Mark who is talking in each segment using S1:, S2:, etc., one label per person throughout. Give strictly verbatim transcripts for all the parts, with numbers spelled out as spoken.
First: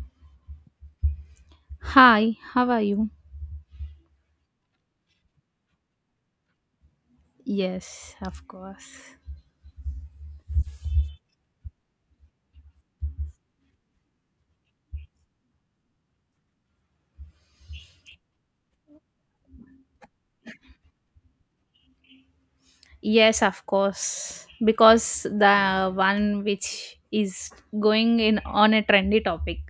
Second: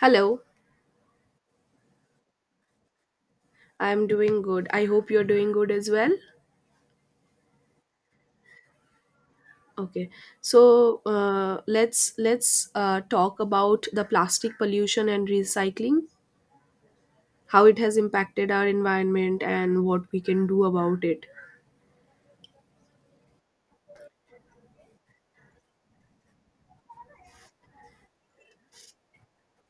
S1: Hello,
S2: Hi, how are you?
S1: I'm doing good. I hope you're doing good as well.
S2: Yes, of course.
S1: Okay, so uh, let's let's uh, talk about the plastic pollution and recycling, how it has impacted our environment and what we can do about it.
S2: Yes, of course. Because the one which is going in on a trendy topic.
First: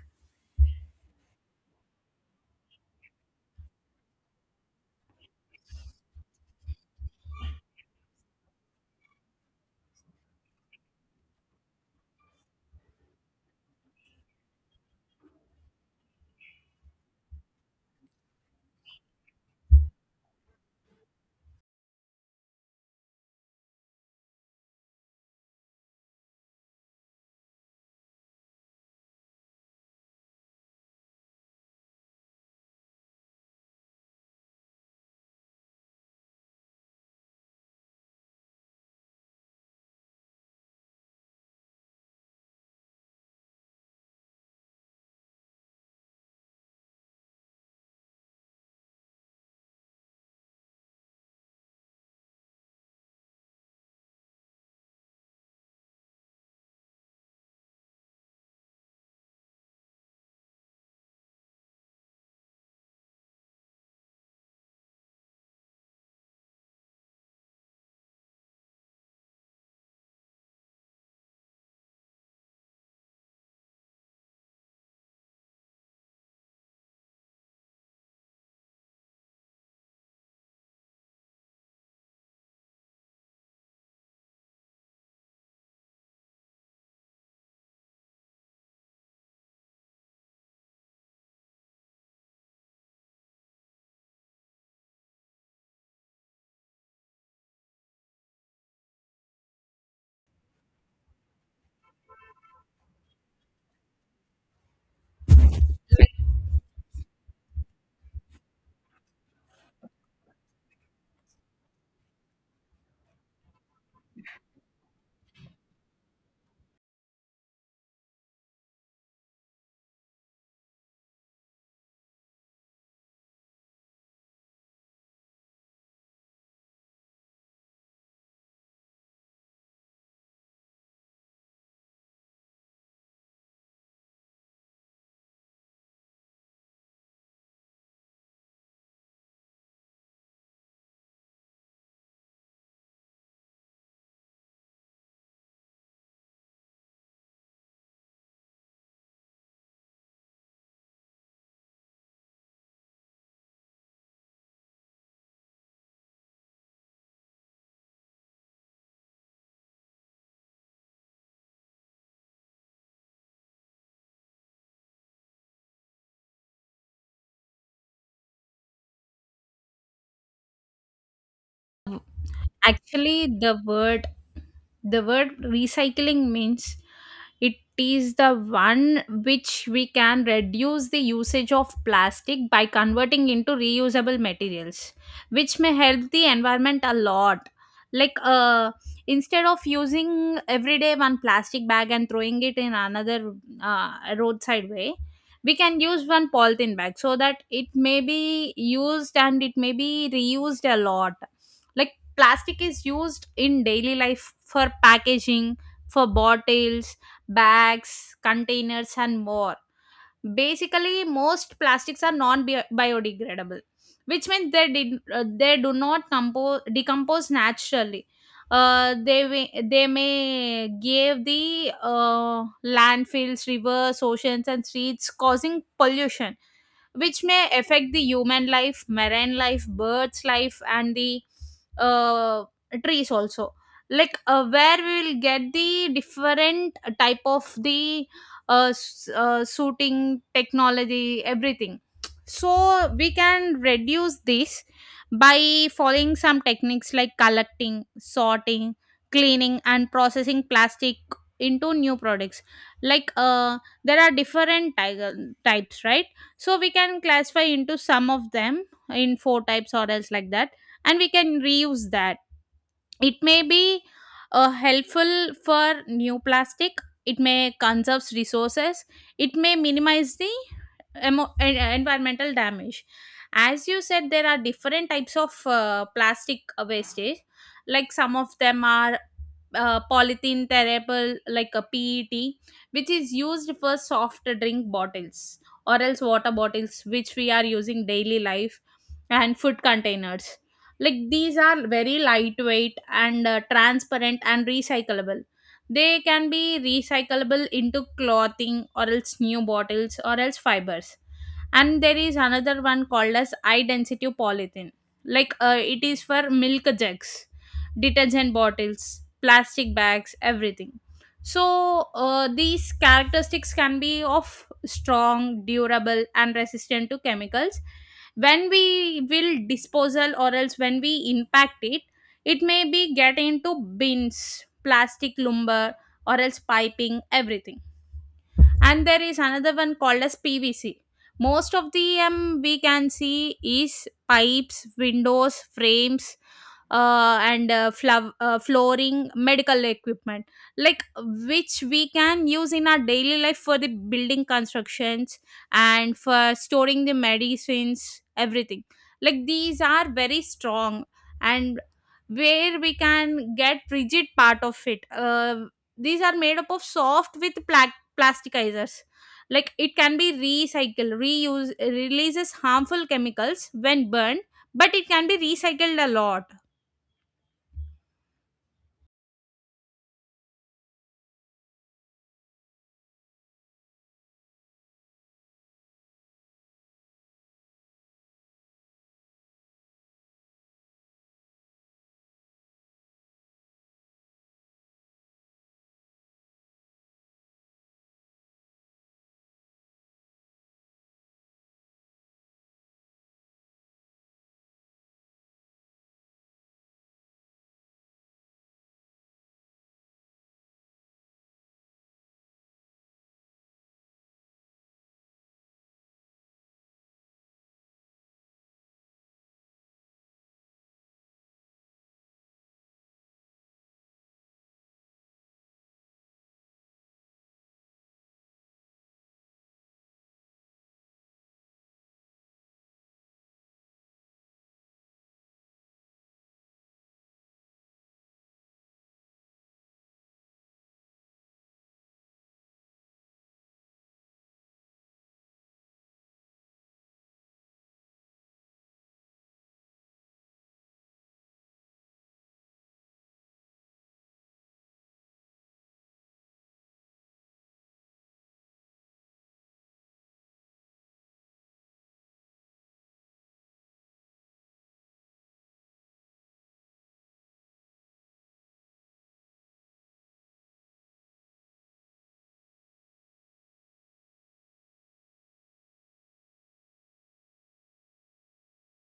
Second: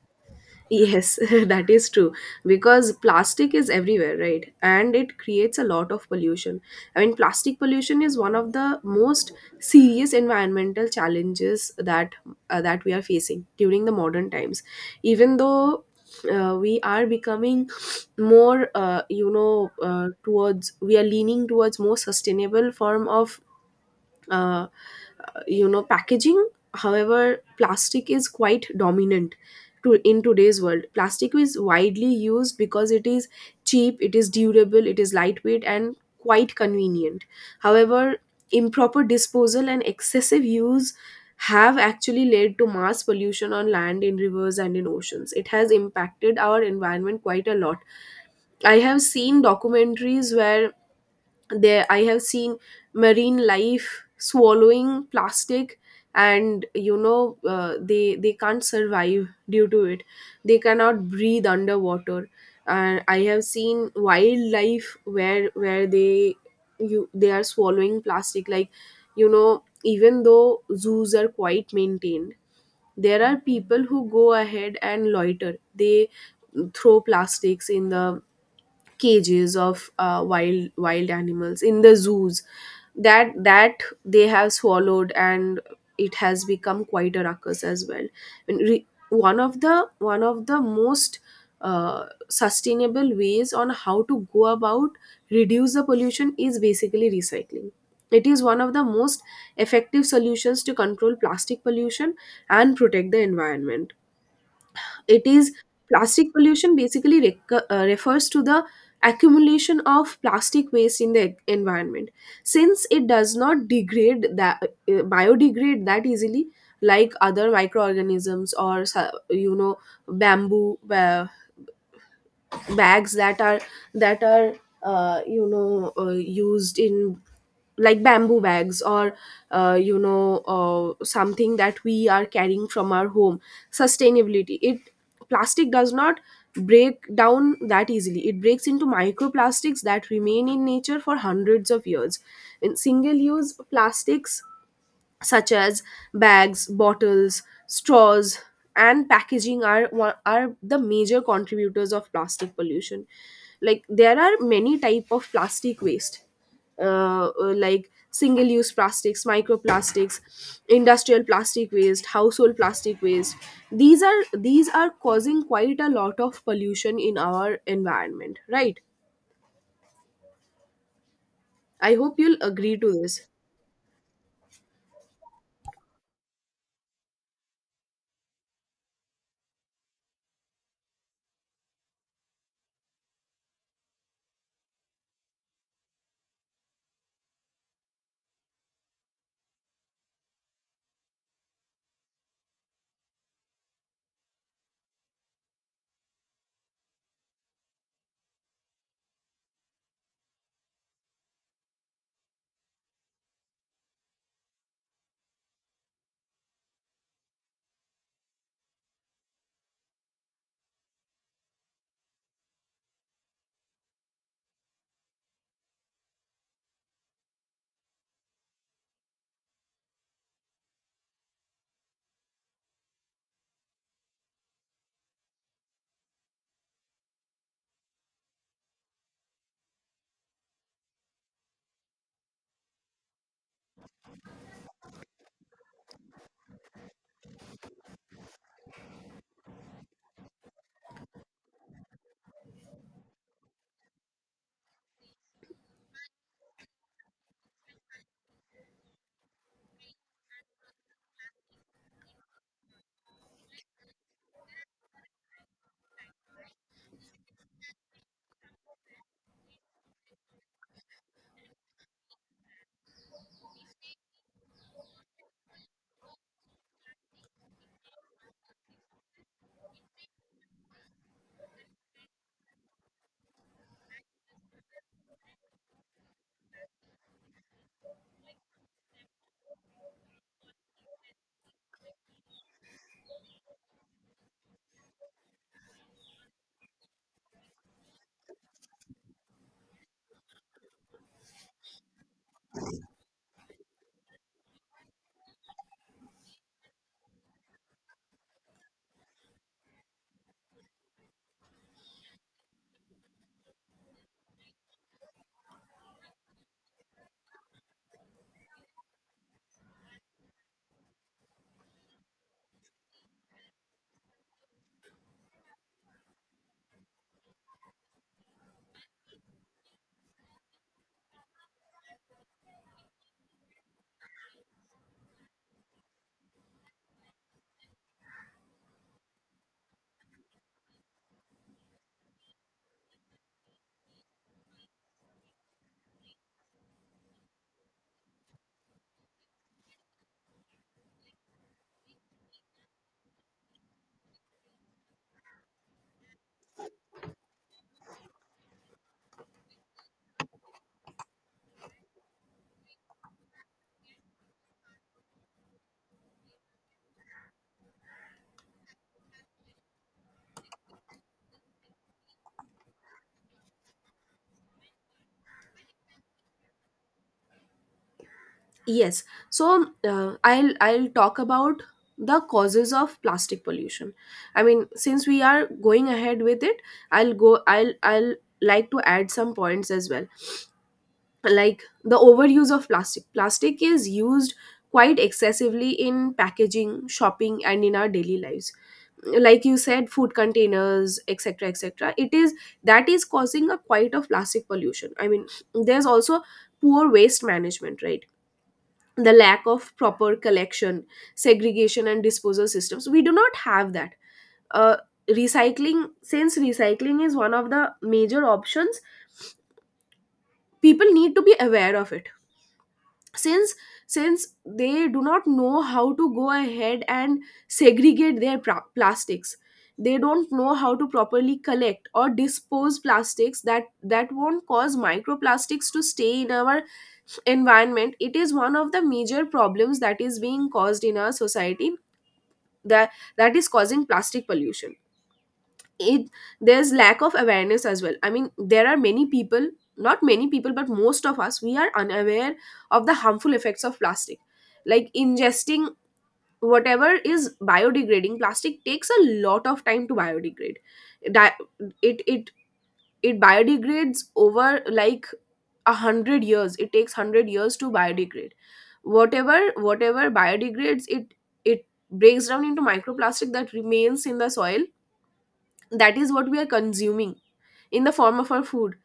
S1: Yes, that is true because plastic is everywhere, right? And it creates a lot of pollution. I mean, plastic pollution is one of the most serious environmental challenges that uh, that we are facing during the modern times. Even though uh, we are becoming more, uh, you know, uh, towards we are leaning towards more sustainable form of. Uh, you know Packaging, however, plastic is quite dominant to in today's world. Plastic is widely used because it is cheap, it is durable, it is lightweight and quite convenient. However, improper disposal and excessive use have actually led to mass pollution on land, in rivers and in oceans. It has impacted our environment quite a lot. I have seen documentaries where there I have seen marine life swallowing plastic, and you know uh, they they can't survive due to it. They cannot breathe underwater. And I have seen wildlife where where they, you they are swallowing plastic, like, you know, even though zoos are quite maintained, there are people who go ahead and loiter. They throw plastics in the cages of uh, wild wild animals in the zoos that that they have swallowed, and it has become quite a ruckus as well. And re- one of the one of the most uh, sustainable ways on how to go about reduce the pollution is basically recycling. It is one of the most effective solutions to control plastic pollution and protect the environment. It is Plastic pollution basically rec- uh, refers to the accumulation of plastic waste in the e-, environment. Since it does not degrade that uh, biodegrade that easily, like other microorganisms, or so- you know bamboo, uh, bags that are that are uh, you know uh, used in, like, bamboo bags, or uh, you know uh, something that we are carrying from our home. Sustainability, it plastic does not break down that easily. It breaks into microplastics that remain in nature for hundreds of years. In single use plastics such as bags, bottles, straws, and packaging are one- are the major contributors of plastic pollution. Like, there are many type of plastic waste, uh, uh, like single-use plastics, microplastics, industrial plastic waste, household plastic waste. These are these are causing quite a lot of pollution in our environment, right? I hope you'll agree to this.
S2: Actually, the word the word recycling means it is the one which we can reduce the usage of plastic by converting into reusable materials, which may help the environment a lot, like uh instead of using everyday one plastic bag and throwing it in another, uh, roadside way, we can use one polythene bag so that it may be used and it may be reused a lot. Like plastic is used in daily life for packaging, for bottles, bags, containers, and more. Basically, most plastics are non biodegradable, which means they, did, uh, they do not compose, decompose naturally. Uh, they may- they may give the uh, landfills, rivers, oceans, and streets, causing pollution, which may affect the human life, marine life, birds' life, and the uh, trees also. Like uh, where we will get the different type of the uh, s- uh, suiting technology, everything. So we can reduce this by following some techniques like collecting, sorting, cleaning, and processing plastic into new products. Like uh, there are different ty- types, right? So we can classify into some of them in four types or else like that, and we can reuse that. It may be uh, helpful for new plastic. It may conserves resources. It may minimize the emo- en- uh, environmental damage. As you said, there are different types of uh, plastic wastage. Like some of them are uh, polythene terrible like a pet, which is used for soft drink bottles or else water bottles which we are using daily life, and food containers. Like these are very lightweight and uh, transparent and recyclable. They can be recyclable into clothing or else new bottles or else fibers. And there is another one called as high density polythene. Like uh, it is for milk jugs, detergent bottles, plastic bags, everything. So uh, these characteristics can be of strong, durable, and resistant to chemicals. When we will disposal or else when we impact it, it may be get into bins, plastic lumber, or else piping, everything. And there is another one called as PVC. Most of the um, we can see is pipes, windows, frames, uh, and uh, flav- uh, flooring, medical equipment, like which we can use in our daily life for the building constructions and for storing the medicines, everything. Like these are very strong, and where we can get rigid part of it uh, These are made up of soft with plasticizers. Like it can be recycled, reuse, releases harmful chemicals when burned, but it can be recycled a lot.
S1: Yes. So uh, I'll I'll talk about the causes of plastic pollution. I mean, since we are going ahead with it, I'll go I'll I'll like to add some points as well. Like the overuse of plastic. Plastic is used quite excessively in packaging, shopping and in our daily lives. Like you said, food containers, et cetera, et cetera. It is That is causing a quite of plastic pollution. I mean, there's also poor waste management, right? The lack of proper collection, segregation, and disposal systems. We do not have that. Uh, Recycling, since recycling is one of the major options, people need to be aware of it. Since since they do not know how to go ahead and segregate their pra- plastics, they don't know how to properly collect or dispose plastics that that won't cause microplastics to stay in our environment. It is one of the major problems that is being caused in our society that that is causing plastic pollution. It There's lack of awareness as well. I mean, there are many people, not many people, but most of us, we are unaware of the harmful effects of plastic, like ingesting, whatever is biodegrading. Plastic takes a lot of time to biodegrade. Di- it it it biodegrades over, like, a hundred years. It takes hundred years to biodegrade. Whatever whatever biodegrades, it it breaks down into microplastic that remains in the soil. That is what we are consuming in the form of our food.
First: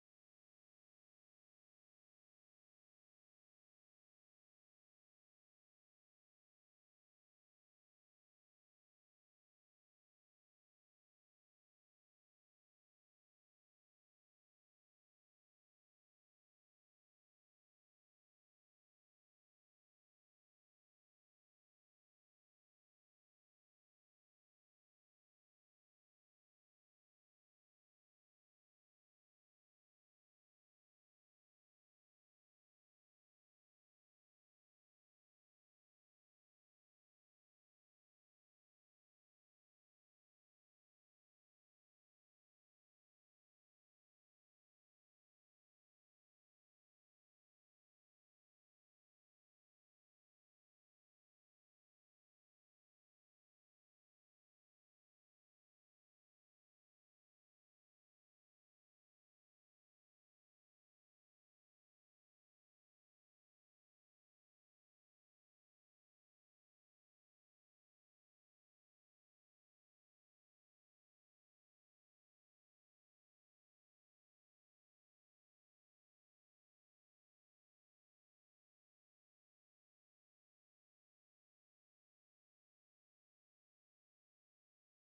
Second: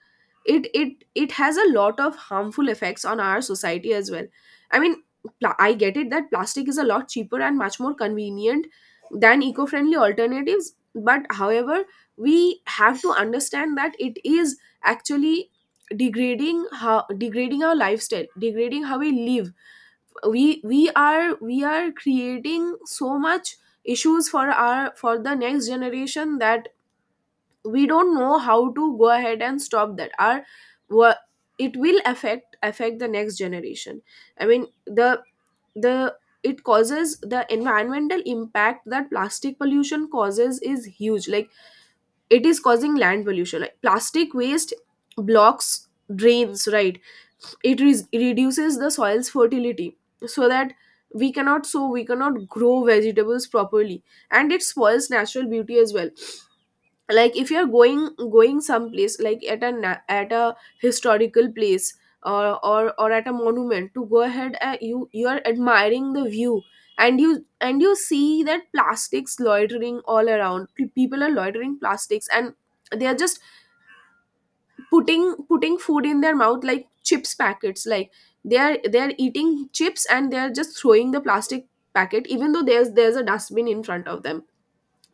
S1: It it it has a lot of harmful effects on our society as well. I mean, pla- I get it that plastic is a lot cheaper and much more convenient than eco-friendly alternatives, but however, we have to understand that it is actually degrading, how degrading our lifestyle, degrading how we live. We we are we are creating so much issues for our, for the next generation, that we don't know how to go ahead and stop that our wha- it will affect affect the next generation. I mean the the it causes, the environmental impact that plastic pollution causes is huge. Like, it is causing land pollution, like plastic waste blocks drains, right? It re- reduces the soil's fertility, so that we cannot sow, we cannot grow vegetables properly. And it spoils natural beauty as well. Like, if you're going going someplace, like at a na- at a historical place, or or or at a monument to go ahead, uh, you you are admiring the view, and you and you see that plastics loitering all around. Pe- people are loitering plastics and they are just putting putting food in their mouth, like chips packets. Like, they are they are eating chips, and they are just throwing the plastic packet, even though there's there's a dustbin in front of them.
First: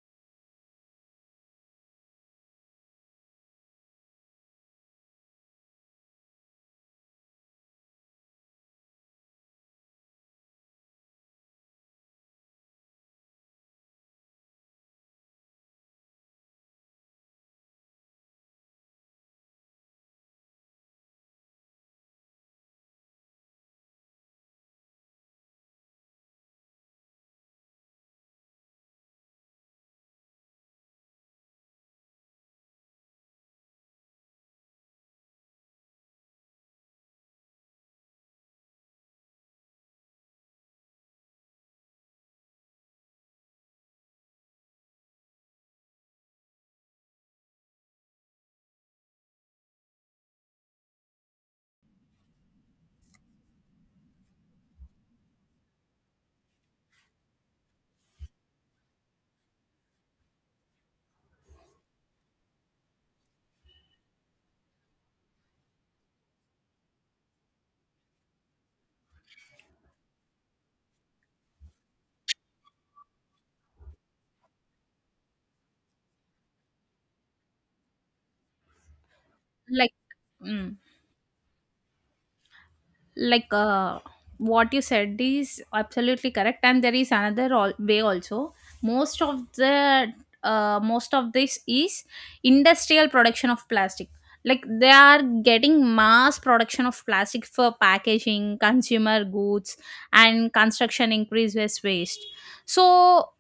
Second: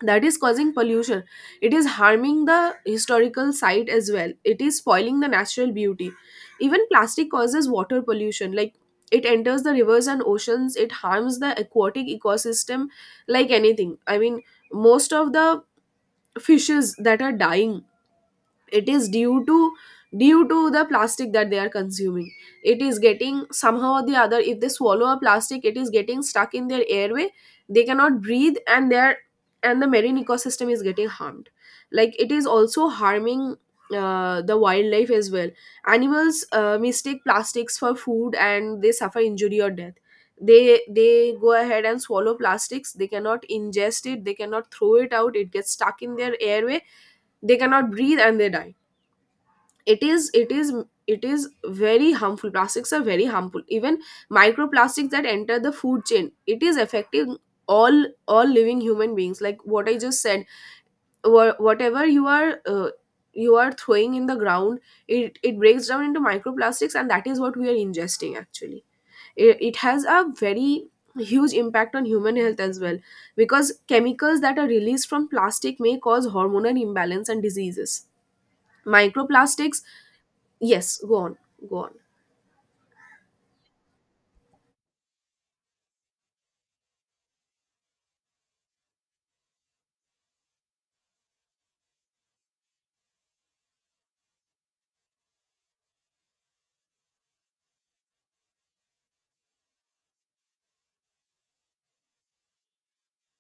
S1: That is causing pollution. It is harming the historical site as well. It is spoiling the natural beauty. Even plastic causes water pollution, like, it enters the rivers and oceans. It harms the aquatic ecosystem like anything. I mean, most of the fishes that are dying, it is due to, due to the plastic that they are consuming. It is getting, somehow or the other, if they swallow a plastic, it is getting stuck in their airway. They cannot breathe, and their and the marine ecosystem is getting harmed. Like, it is also harming uh, the wildlife as well. Animals uh, mistake plastics for food, and they suffer injury or death. They they go ahead and swallow plastics. They cannot ingest it, they cannot throw it out. It gets stuck in their airway. They cannot breathe and they die. It is it is it is very harmful. Plastics are very harmful. Even microplastics that enter the food chain, it is affecting all all living human beings. Like what I just said, wha- whatever you are uh, you are throwing in the ground, it it breaks down into microplastics, and that is what we are ingesting actually. It, it has a very huge impact on human health as well, because chemicals that are released from plastic may cause hormonal imbalance and diseases. Microplastics.
S2: Like mm.
S1: Yes, go on, go on.
S2: Like uh, what you said is absolutely correct, and there is another al- way also. Most of the uh, most of this is industrial production of plastic. Like they are getting mass production of plastic for packaging consumer goods and construction increases waste. So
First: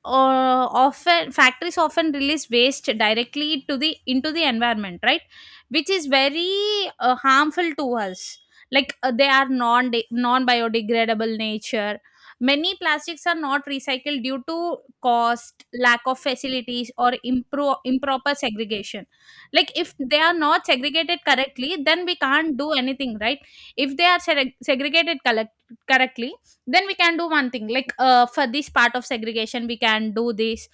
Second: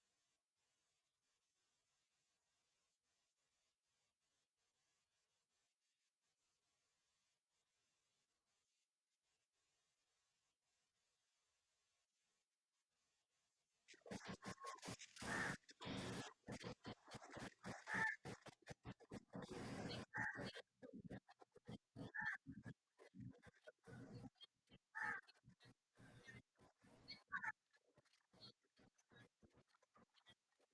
S2: uh, often factories often release waste directly to the into the environment, right? Which is very uh, harmful to us. Like uh, they are non non biodegradable nature. Many plastics are not recycled due to cost, lack of facilities, or impro- improper segregation. Like if they are not segregated correctly, then we can't do anything, right? If they are seg- segregated, collect- correctly, then we can do one thing. Like uh, for this part of segregation we can do this,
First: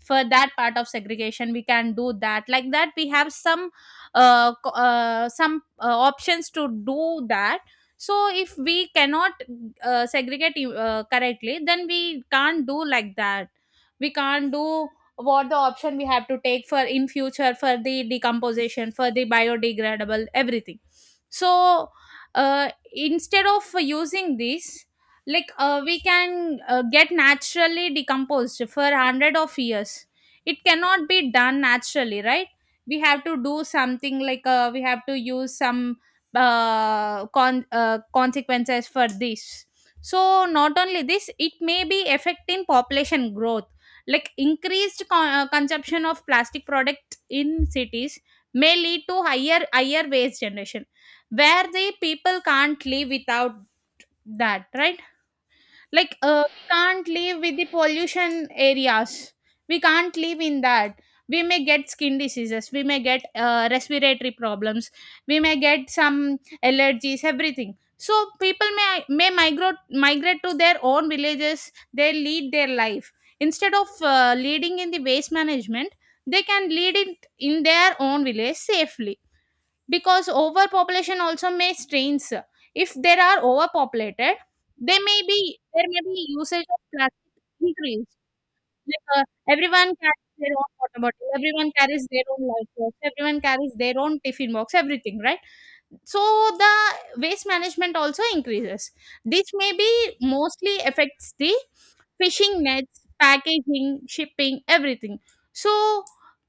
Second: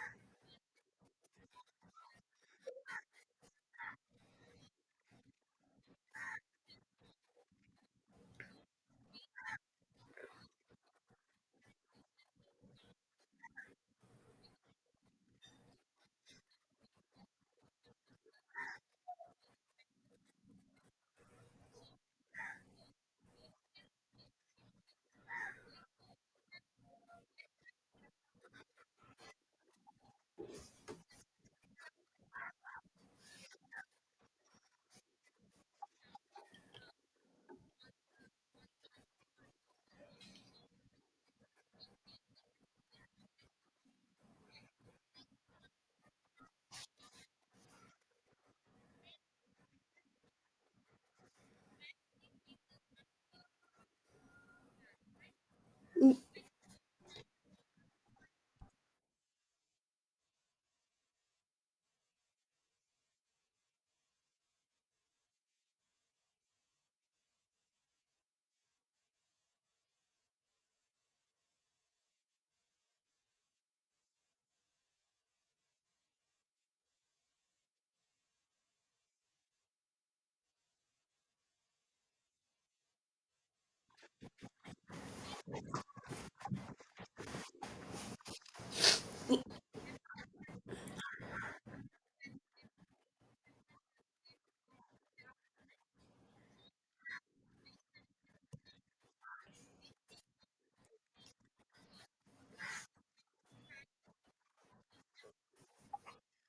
S2: for that part of segregation we can do that, like that we have some uh, co- uh, some uh, options to do that. So if we cannot uh, segregate uh, correctly, then we can't do like that. We can't do what the option we have to take for in future, for the decomposition, for the biodegradable, everything. So uh, instead of using this, like uh, we can uh, get naturally decomposed for hundred of years, it cannot be done naturally, right? We have to do something like uh, we have to use some uh, con- uh, consequences for this. So not only this, it may be affecting population growth. Like increased con- uh, consumption of plastic products in cities may lead to higher higher waste generation, where the people can't live without that, right? Like uh, we can't live with the pollution areas. We can't live in that. We may get skin diseases, we may get uh, respiratory problems, we may get some allergies, everything. So people may may migrate migrate to their own villages, they lead their life instead of uh, leading in the waste management, they can lead it in their own village safely. Because overpopulation also may strains, if there are overpopulated, they may be there may be usage of plastic increased. Like uh, everyone carries their own water bottle, everyone carries their own life box, everyone carries their own tiffin box, everything, right? So the waste management also increases. This maybe mostly affects the fishing nets, packaging, shipping, everything. So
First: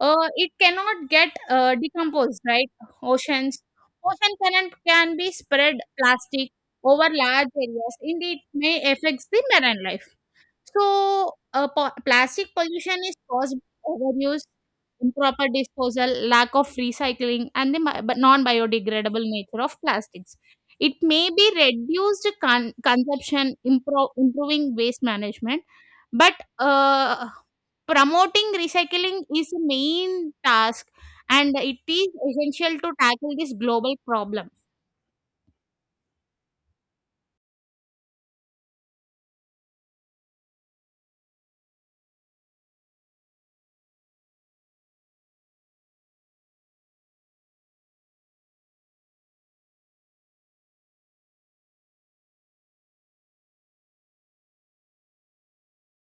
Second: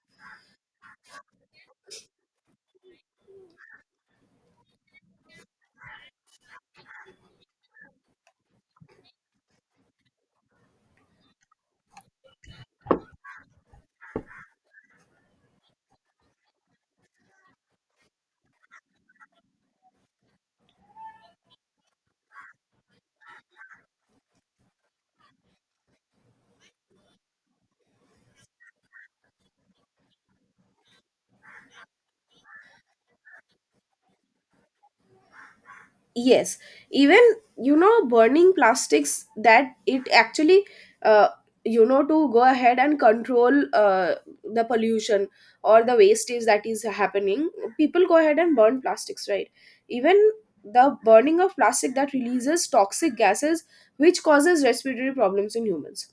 S2: uh, it cannot get uh, decomposed, right? Oceans, ocean current can be spread plastic over large areas, indeed it may affects the marine life. So, uh, po- plastic pollution is caused by overuse, improper disposal, lack of recycling, and the mi- but non-biodegradable nature of plastics. It may be reduced con- consumption, impro- improving waste management, but uh, promoting recycling is the main task, and it is essential to tackle this global problem.
S1: Yes, even, you know, burning plastics, that it actually, uh, you know to go ahead and control uh, the pollution or the wastage that is happening, people go ahead and burn plastics, right? Even the burning of plastic, that releases toxic gases which causes respiratory problems in humans.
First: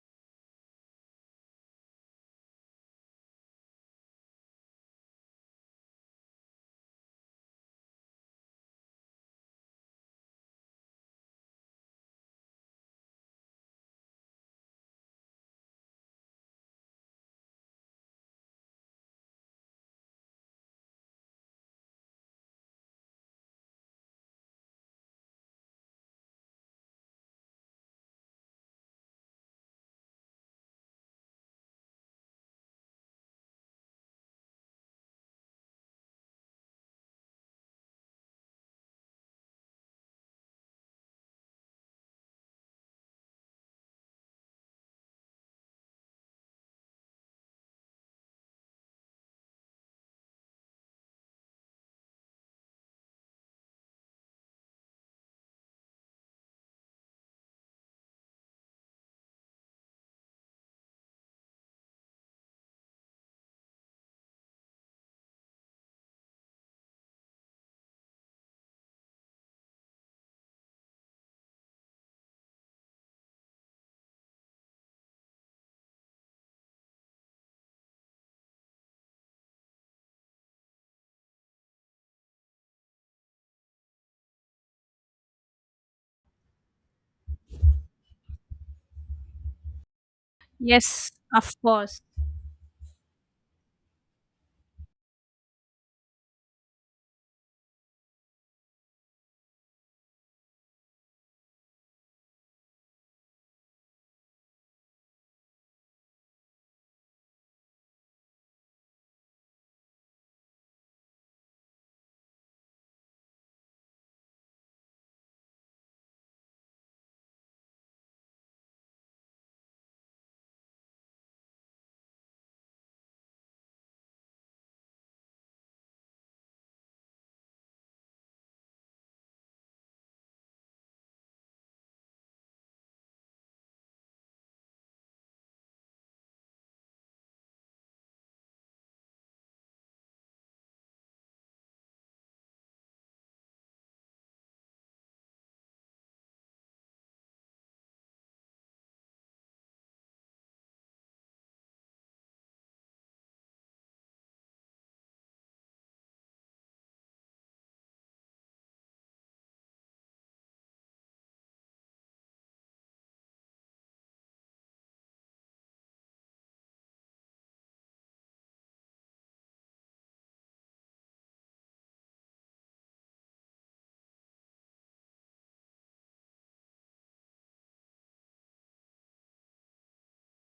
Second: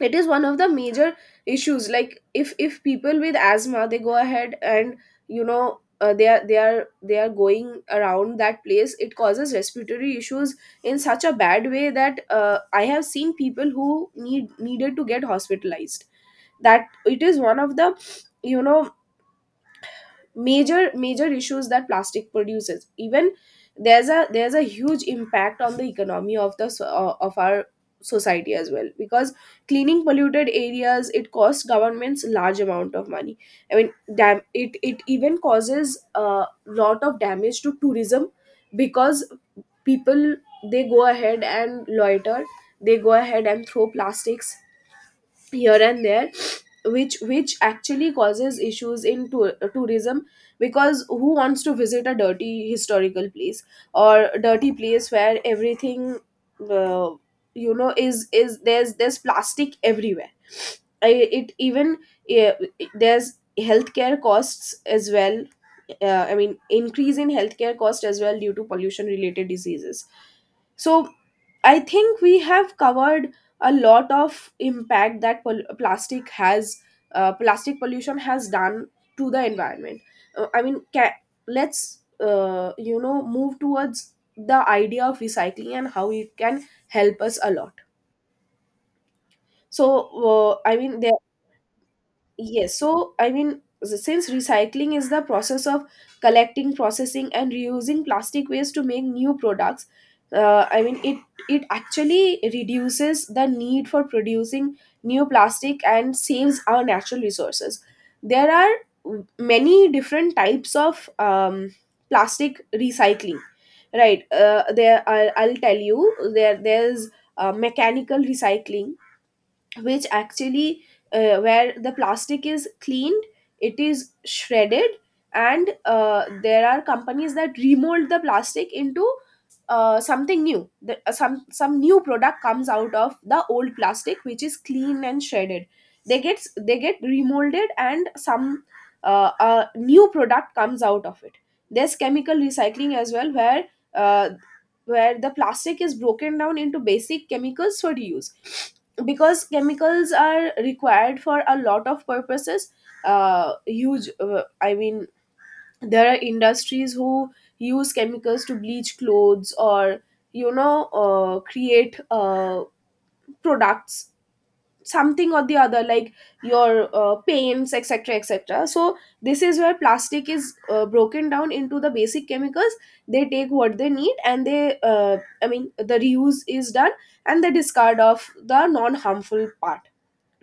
S1: It is one of the major issues. Like, if if people with asthma, they go ahead and, you know, uh, they are they are they are going around that place, it causes respiratory issues in such a bad way that, uh, I have seen people who need needed to get hospitalized. That it is one of the, you know, major major issues that plastic produces. Even there's a there's a huge impact on the economy of the so- uh, of our society as well, because cleaning polluted areas, it costs governments large amount of money. I mean, dam- it it even causes a lot of damage to tourism, because people, they go ahead and loiter, they go ahead and throw plastics here and there, which which actually causes issues in tour, tourism. Because who wants to visit a dirty historical place or dirty place where everything, uh, you know is, is there's there's plastic everywhere. I, it even, eh, there's healthcare costs as well. uh, I mean, increase in healthcare cost as well due to pollution related diseases. So, I think we have covered a lot of impact that pol- plastic has, uh, plastic pollution has done to the environment. Uh, I mean, ca- let's, uh, you know move towards the idea of recycling and how it can help us a lot. So, uh, I mean, there.
S2: Yes, of course.
S1: Yes, so I mean, s- since recycling is the process of collecting, processing, and reusing plastic waste to make new products, uh, I mean, it it actually reduces the need for producing new plastic and saves our natural resources. There are w- many different types of um, plastic recycling, right? Uh, there, I I'll tell you. There, there's uh, mechanical recycling, which actually uh, where the plastic is cleaned, it is shredded, and uh, there are companies that remold the plastic into uh, something new. The, uh, some some new product comes out of the old plastic, which is clean and shredded. They get they get remolded, and some uh, uh, new product comes out of it. There's chemical recycling as well, where uh, where the plastic is broken down into basic chemicals for reuse, because chemicals are required for a lot of purposes. Uh huge uh, I mean, there are industries who use chemicals to bleach clothes, or you know uh, create uh, products, something or the other, like your uh, paints, etc., etc. So this is where plastic is uh, broken down into the basic chemicals. They take what they need, and they uh, I mean, the reuse is done, and the discard of the non harmful part,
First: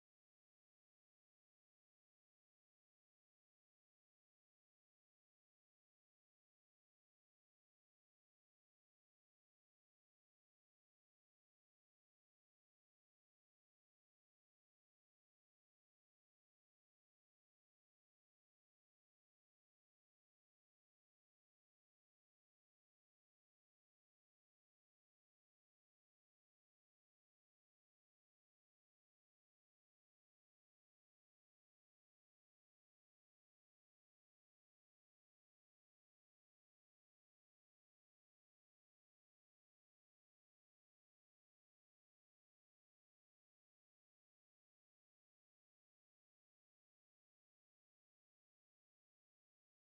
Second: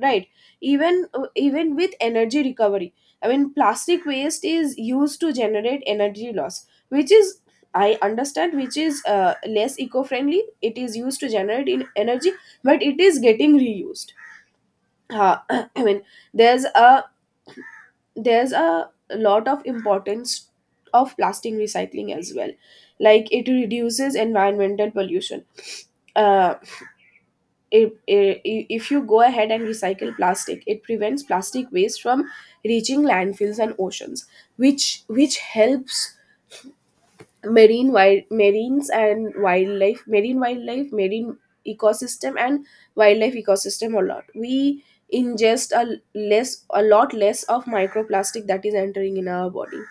S1: right? Even uh, even with energy recovery, I mean, plastic waste is used to generate energy loss, which is i understand which is uh, less eco-friendly. It is used to generate in energy, but it is getting reused. uh, i mean there's a there's a lot of importance of plastic recycling as well, like it reduces environmental pollution. Uh, if, if you go ahead and recycle plastic, it prevents plastic waste from reaching landfills and oceans, which which helps marine wild marines and wildlife marine wildlife marine ecosystem and wildlife ecosystem a lot. We ingest a less a lot less of microplastic that is entering in our body.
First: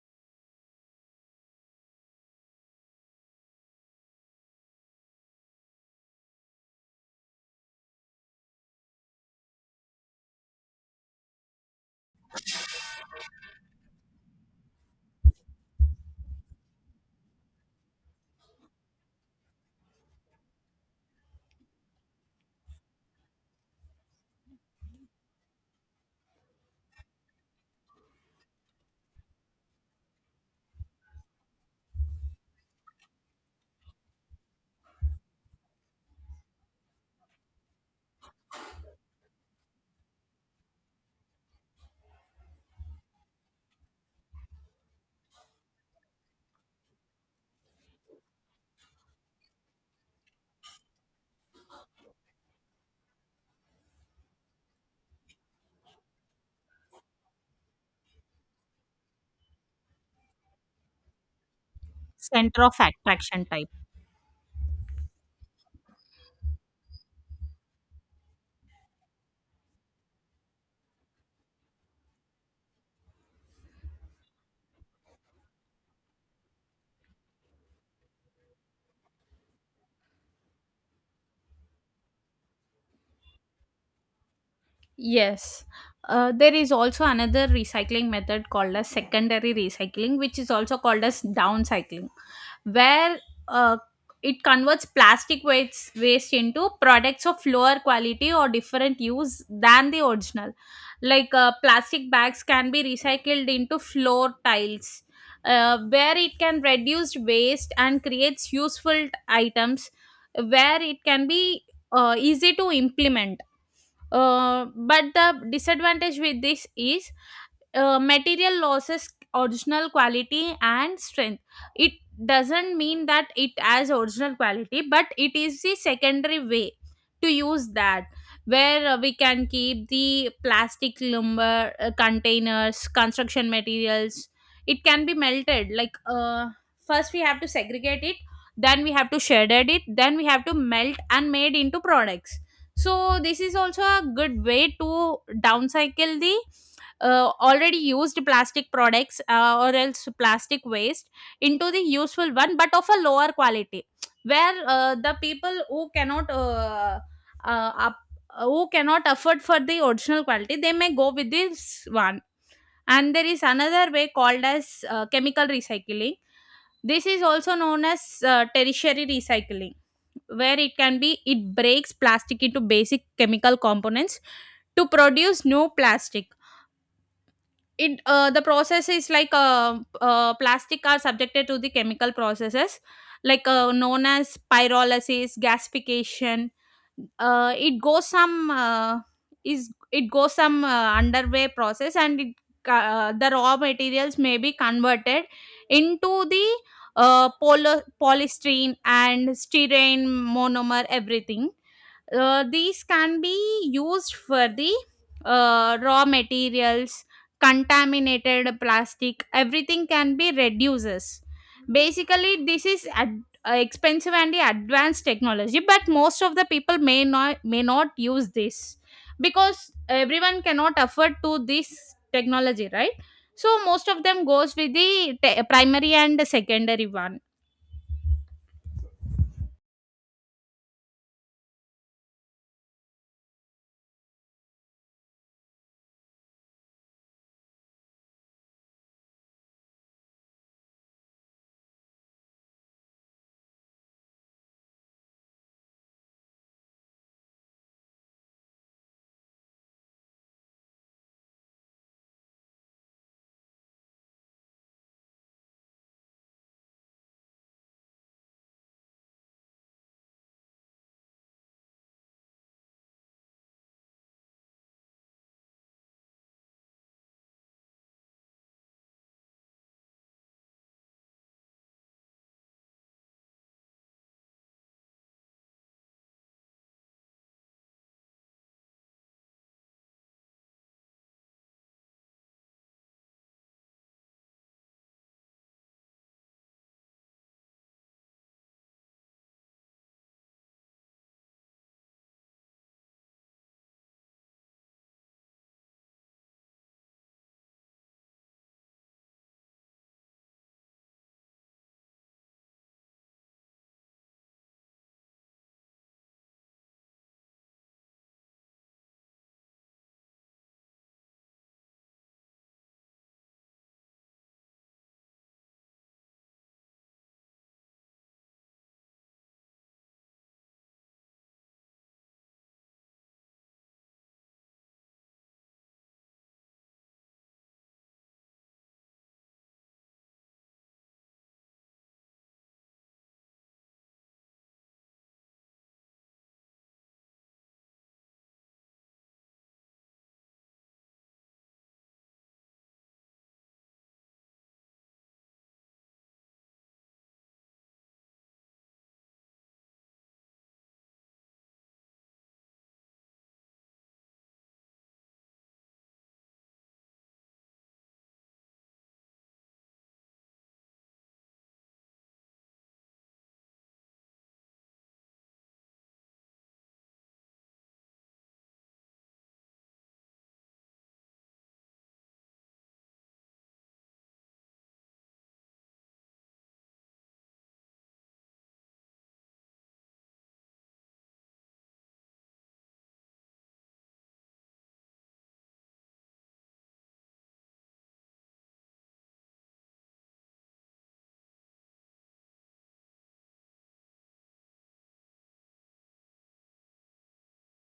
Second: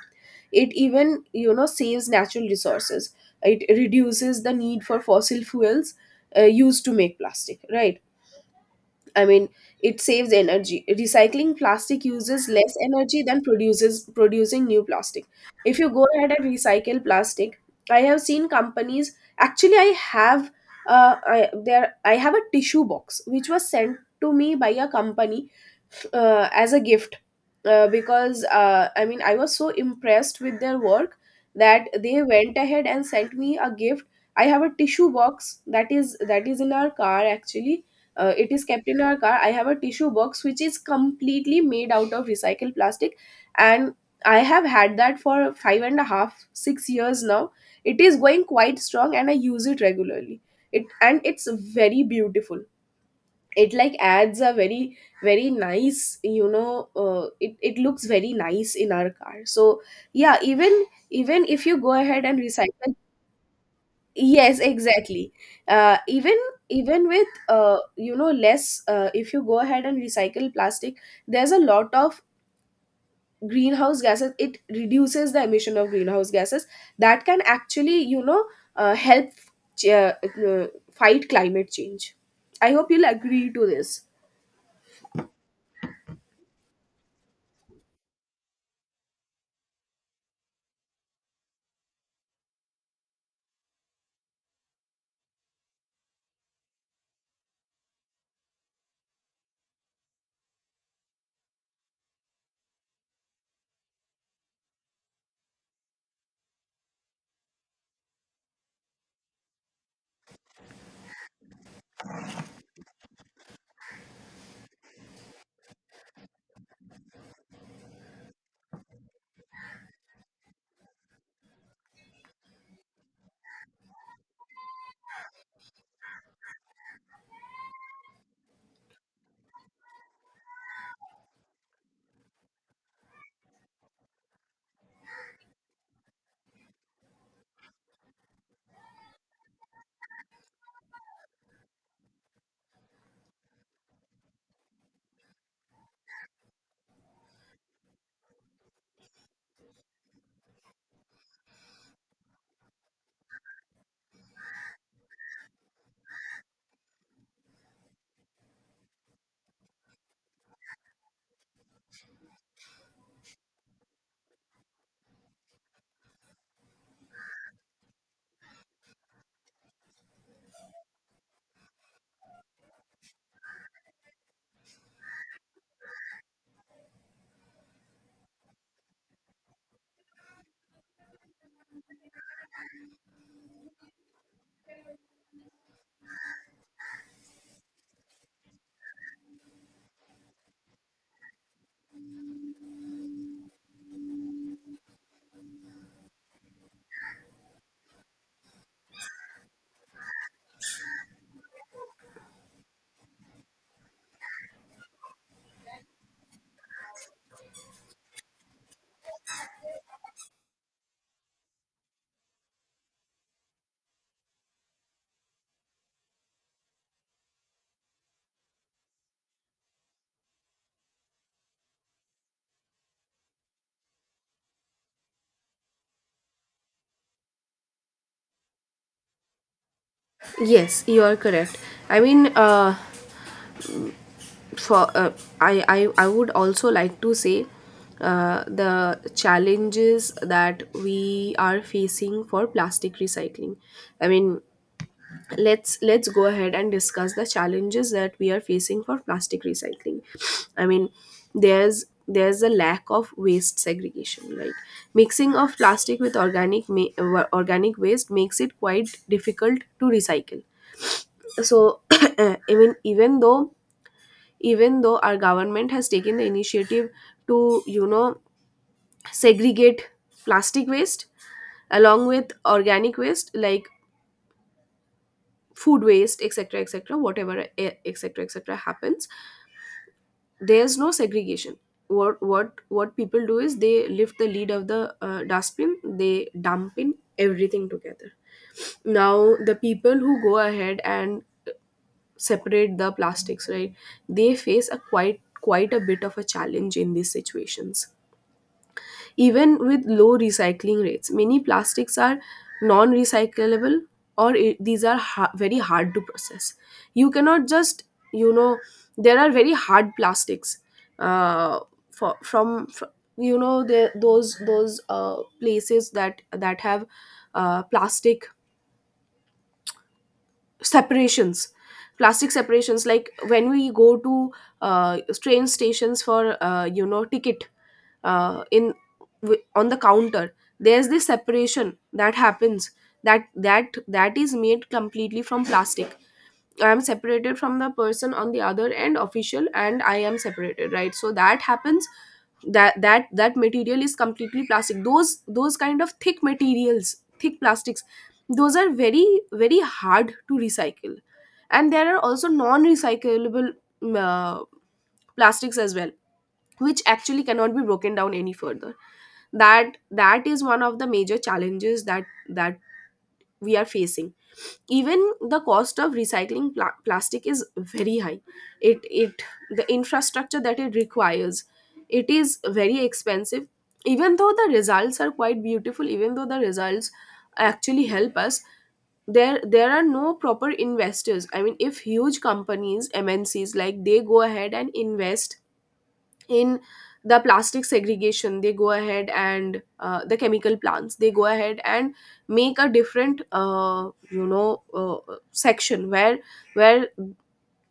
S1: It even you know saves natural resources. It reduces the need for fossil fuels uh, used to make plastic, right? I mean, it saves energy. Recycling plastic uses less energy than produces producing new plastic. If you go ahead and recycle plastic, I have seen companies. Actually, I have uh, I, there. I have a tissue box which was sent to me by a company uh, as a gift, uh, because uh, I mean, I was so impressed with their work that they went ahead and sent me a gift. I have a tissue box that is that is in our car, actually. Uh, it is kept in our car. I have a tissue box which is completely made out of recycled plastic, and I have had that for five and a half, six years now. It is going quite strong and I use it regularly. It and it's very beautiful. It like adds a very, very nice, you know uh, it, it looks very nice in our car. So yeah, even even if you go ahead and
S2: Center of
S1: recycle.
S2: attraction type.
S1: Yes, exactly. Uh, even even with uh, you know less, uh, if you go ahead and recycle plastic, there's a lot of greenhouse gases. It reduces the emission of greenhouse gases that can actually you know uh, help ch- uh, uh, fight climate change. I hope you'll agree to this.
S2: Yes. Uh, there is also another recycling method called as secondary recycling, which is also called as downcycling, where uh, it converts plastic waste, waste into products of lower quality or different use than the original. Like uh, plastic bags can be recycled into floor tiles, uh, where it can reduce waste and creates useful items, where it can be uh, easy to implement, uh, but the disadvantage with this is uh, material losses original quality and strength. It doesn't mean that it has original quality, but it is the secondary way to use that, where uh, we can keep the plastic lumber, uh, containers, construction materials. It can be melted, like uh, first we have to segregate it, then we have to shredded it, then we have to melt and made into products. So this is also a good way to downcycle the uh, already used plastic products, uh, or else plastic waste, into the useful one, but of a lower quality, where uh, the people who cannot uh, uh, up, who cannot afford for the original quality, they may go with this one. And there is another way called as uh, chemical recycling. This is also known as uh, tertiary recycling, where it can be it breaks plastic into basic chemical components to produce new plastic. It uh, The process is like uh, uh, plastic are subjected to the chemical processes, like uh, known as pyrolysis, gasification. Uh, it goes some uh, is it goes some uh, underway process, and it, uh, the raw materials may be converted into the uh, poly- polystyrene and styrene monomer, everything. Uh, these can be used for the uh, raw materials, contaminated plastic, everything can be reduces. Basically, this is ad- uh, expensive and the advanced technology, but most of the people may not may not use this, because everyone cannot afford to this technology, right? So most of them goes with the te- primary and secondary one
S1: Yes, you are correct. I mean, uh, for uh, I, I I would also like to say uh, the challenges that we are facing for plastic recycling. I mean, let's let's go ahead and discuss the challenges that we are facing for plastic recycling. I mean, there's there's a lack of waste segregation, right? Mixing of plastic with organic ma- uh, organic waste makes it quite difficult to recycle. So I mean, even though even though our government has taken the initiative to you know segregate plastic waste along with organic waste, like food waste, etc., etc., whatever eh, etc., etc. happens, there's no segregation. What what what people do is they lift the lid of the uh, dustbin, they dump in everything together. Now the people who go ahead and separate the plastics, right, they face a quite quite a bit of a challenge in these situations. Even with low recycling rates, many plastics are non recyclable or i- these are ha- very hard to process. You cannot just, you know, there are very hard plastics. Uh, for, from, fr you know the, those those uh, Places that that have uh, plastic separations, plastic separations, like when we go to uh, train stations for uh, you know ticket, uh, in w- on the counter, there's this separation that happens, that that that is made completely from plastic. I am separated from the person on the other end, official, and I am separated, right? So that happens. That that that material is completely plastic. Those those kind of thick materials, thick plastics, those are very, very hard to recycle, and there are also non-recyclable mm, uh, plastics as well, which actually cannot be broken down any further. That that is one of the major challenges that that we are facing. Even the cost of recycling pla- plastic is very high. it it The infrastructure that it requires, it is very expensive, even though the results are quite beautiful, even though the results actually help us. There there are no proper investors. I mean, if huge companies, M N Cs, like, they go ahead and invest in the plastic segregation, they go ahead and uh, the chemical plants, they go ahead and make a different uh, you know uh, section where where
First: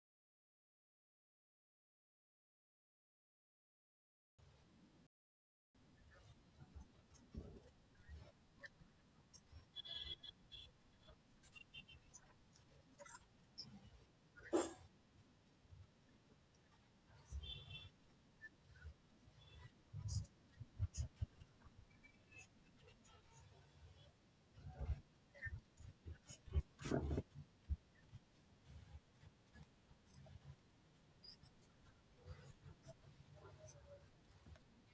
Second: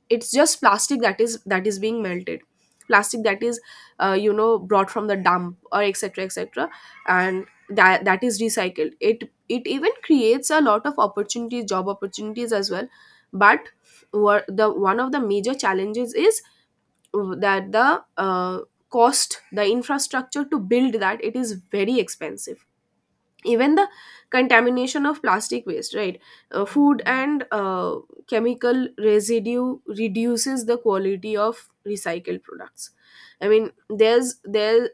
S1: it's just plastic that is that is being melted, plastic that is uh, you know brought from the dump or etc., etc., and that that is recycled. it it even creates a lot of opportunities, job opportunities as well. But what the one of the major challenges is that the uh, cost, the infrastructure to build that, it is very expensive. Even the contamination of plastic waste, right? Uh, food and uh, chemical residue reduces the quality of recycled products. I mean, there's there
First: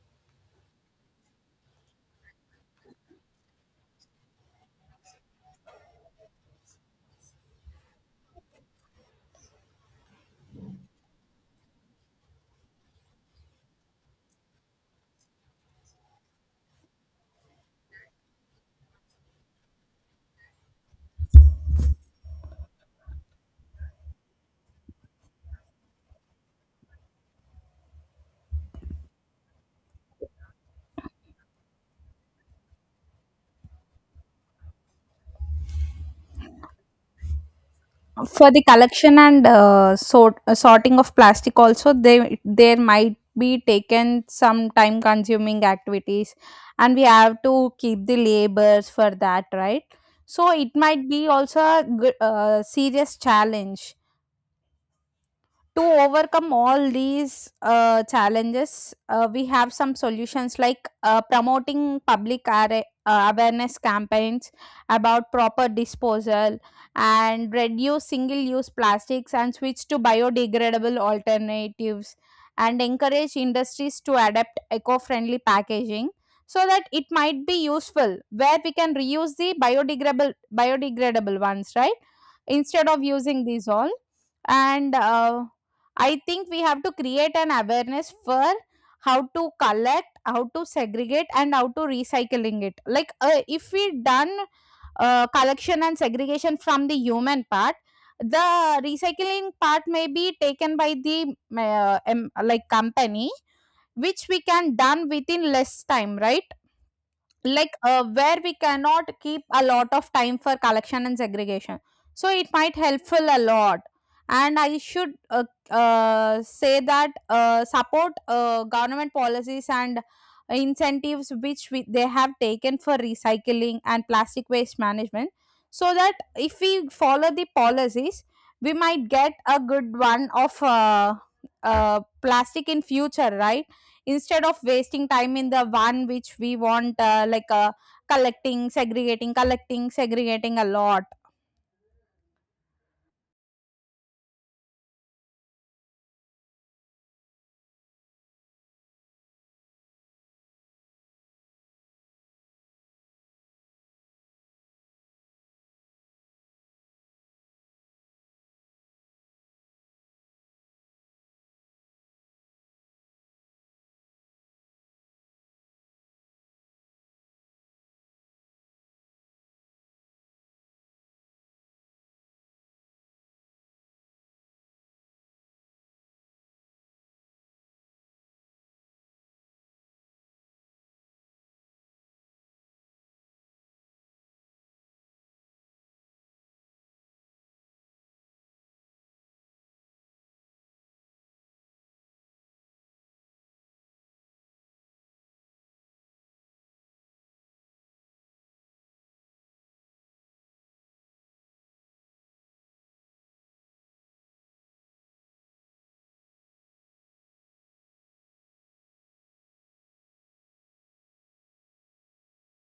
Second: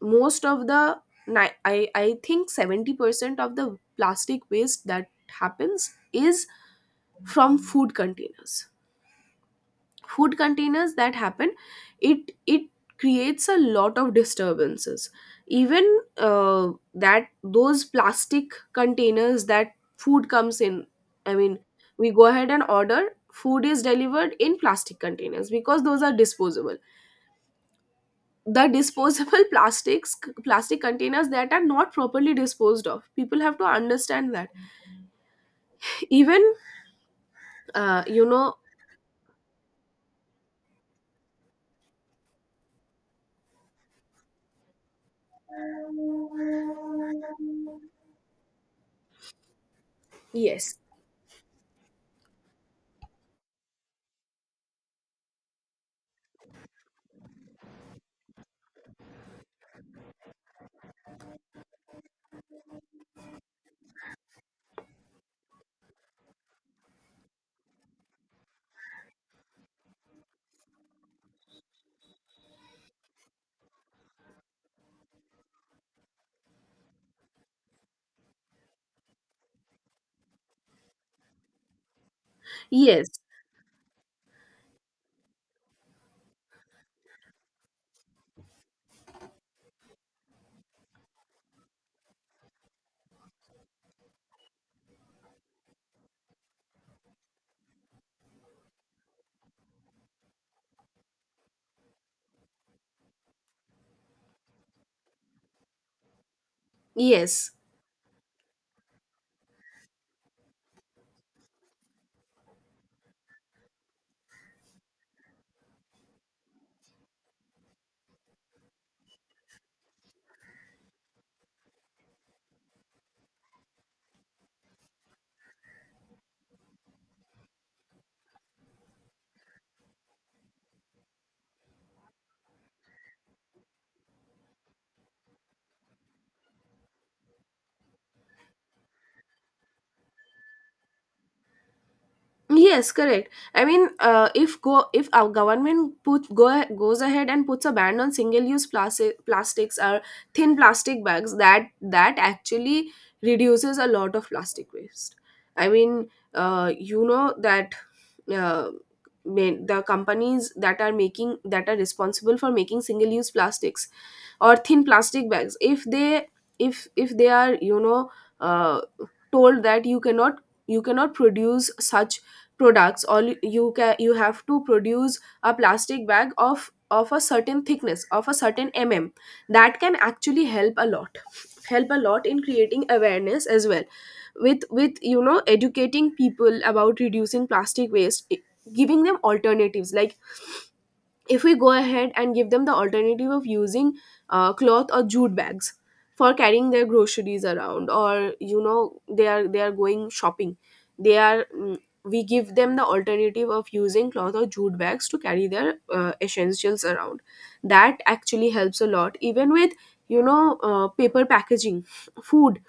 S1: most of the ni- I I think seventy percent of the plastic waste that happens is from food containers, food containers that happen. it it creates a lot of disturbances. Even uh, that those plastic containers that food comes in, I mean, we go ahead and order, food is delivered in plastic containers because those are disposable. The disposable plastics plastic containers that are not properly disposed of, people have to understand that. Even uh, you
S2: for
S1: know
S2: the might be in place that, right? So it
S1: yes,
S2: might be also a good, uh, sh- too overcome all these uh, challenges, uh, we have some solutions like uh, promoting public are- uh, awareness campaigns about proper disposal, and reduce single use plastics, and switch to biodegradable alternatives, and encourage industries to adapt eco friendly packaging, so that it might be useful, where we can reuse the biodegradable biodegradable ones, right? Instead of
S1: yes,
S2: using these all. And uh, I think we have to create an awareness for how to collect, how to segregate, and how to recycling it. Like uh, if we done uh, collection and segregation from the human part, the recycling part may be taken by the uh, em- like company, which we can done within less time, right?
S1: yes.
S2: Like uh, where we cannot keep a lot of time for collection and segregation, so it might helpful a lot. And I should uh, uh, say that uh, support uh, government policies and incentives which we, they have taken for recycling and plastic waste management, so that if we follow the policies we might get a good one of uh, uh, plastic in future, right? Instead of wasting time in the one which we want, uh, like uh, collecting, segregating, collecting, segregating a lot.
S1: Yes, correct. I mean, uh, if go if our government put go goes ahead and puts a ban on single-use plastic plastics or thin plastic bags, that that actually reduces a lot of plastic waste. I mean, uh, you know that uh, ma- the companies that are making, that are responsible for making single-use plastics or thin plastic bags, if they if if they are, you know uh, told that you cannot you cannot produce such products, or you can you have to produce a plastic bag of of a certain thickness, of a certain mm that can actually help a lot, help a lot in creating awareness as well, with with you know educating people about reducing plastic waste, i- giving them alternatives, like if we go ahead and give them the alternative of using uh, cloth or jute bags for carrying their groceries around, or you know they are they are going shopping, they are mm, we give them the alternative of using cloth or jute bags to carry their uh, essentials around. That actually helps a lot, even with you know uh, paper packaging, food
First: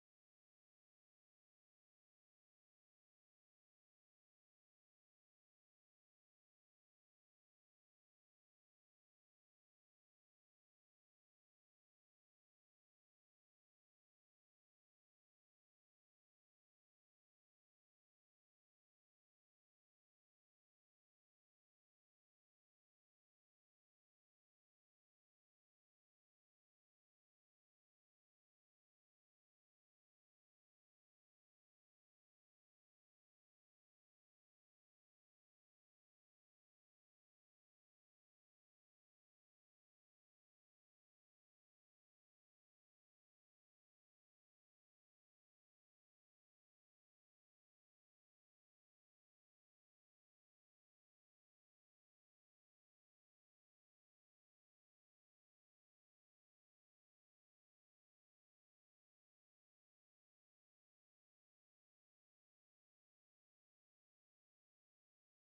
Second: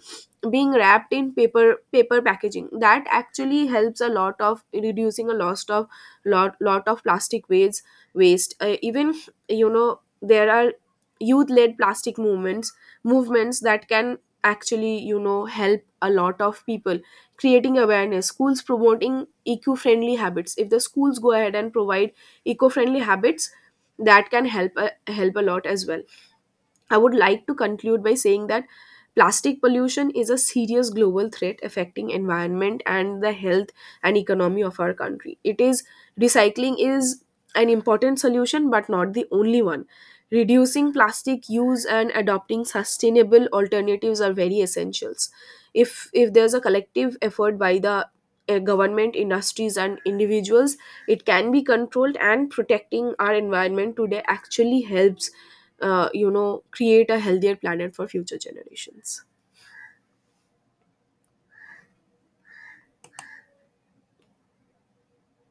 S1: being wrapped in paper paper packaging. That actually helps a lot of reducing a lot of, lot lot of plastic waste waste. Uh, even, you know there are youth led plastic movements movements that can actually you know help a lot of people, creating awareness, schools promoting eco-friendly habits. If the schools go ahead and provide eco-friendly habits, that can help a, help a lot as well. I would like to conclude by saying that plastic pollution is a serious global threat affecting environment and the health and economy of our country. It is Recycling is an important solution, but not the only one. Reducing plastic use and adopting sustainable alternatives are very essentials. If if there's a collective effort by the uh, government, industries, and individuals, it can be controlled, and protecting our environment today actually helps uh, you know create a healthier planet for future generations.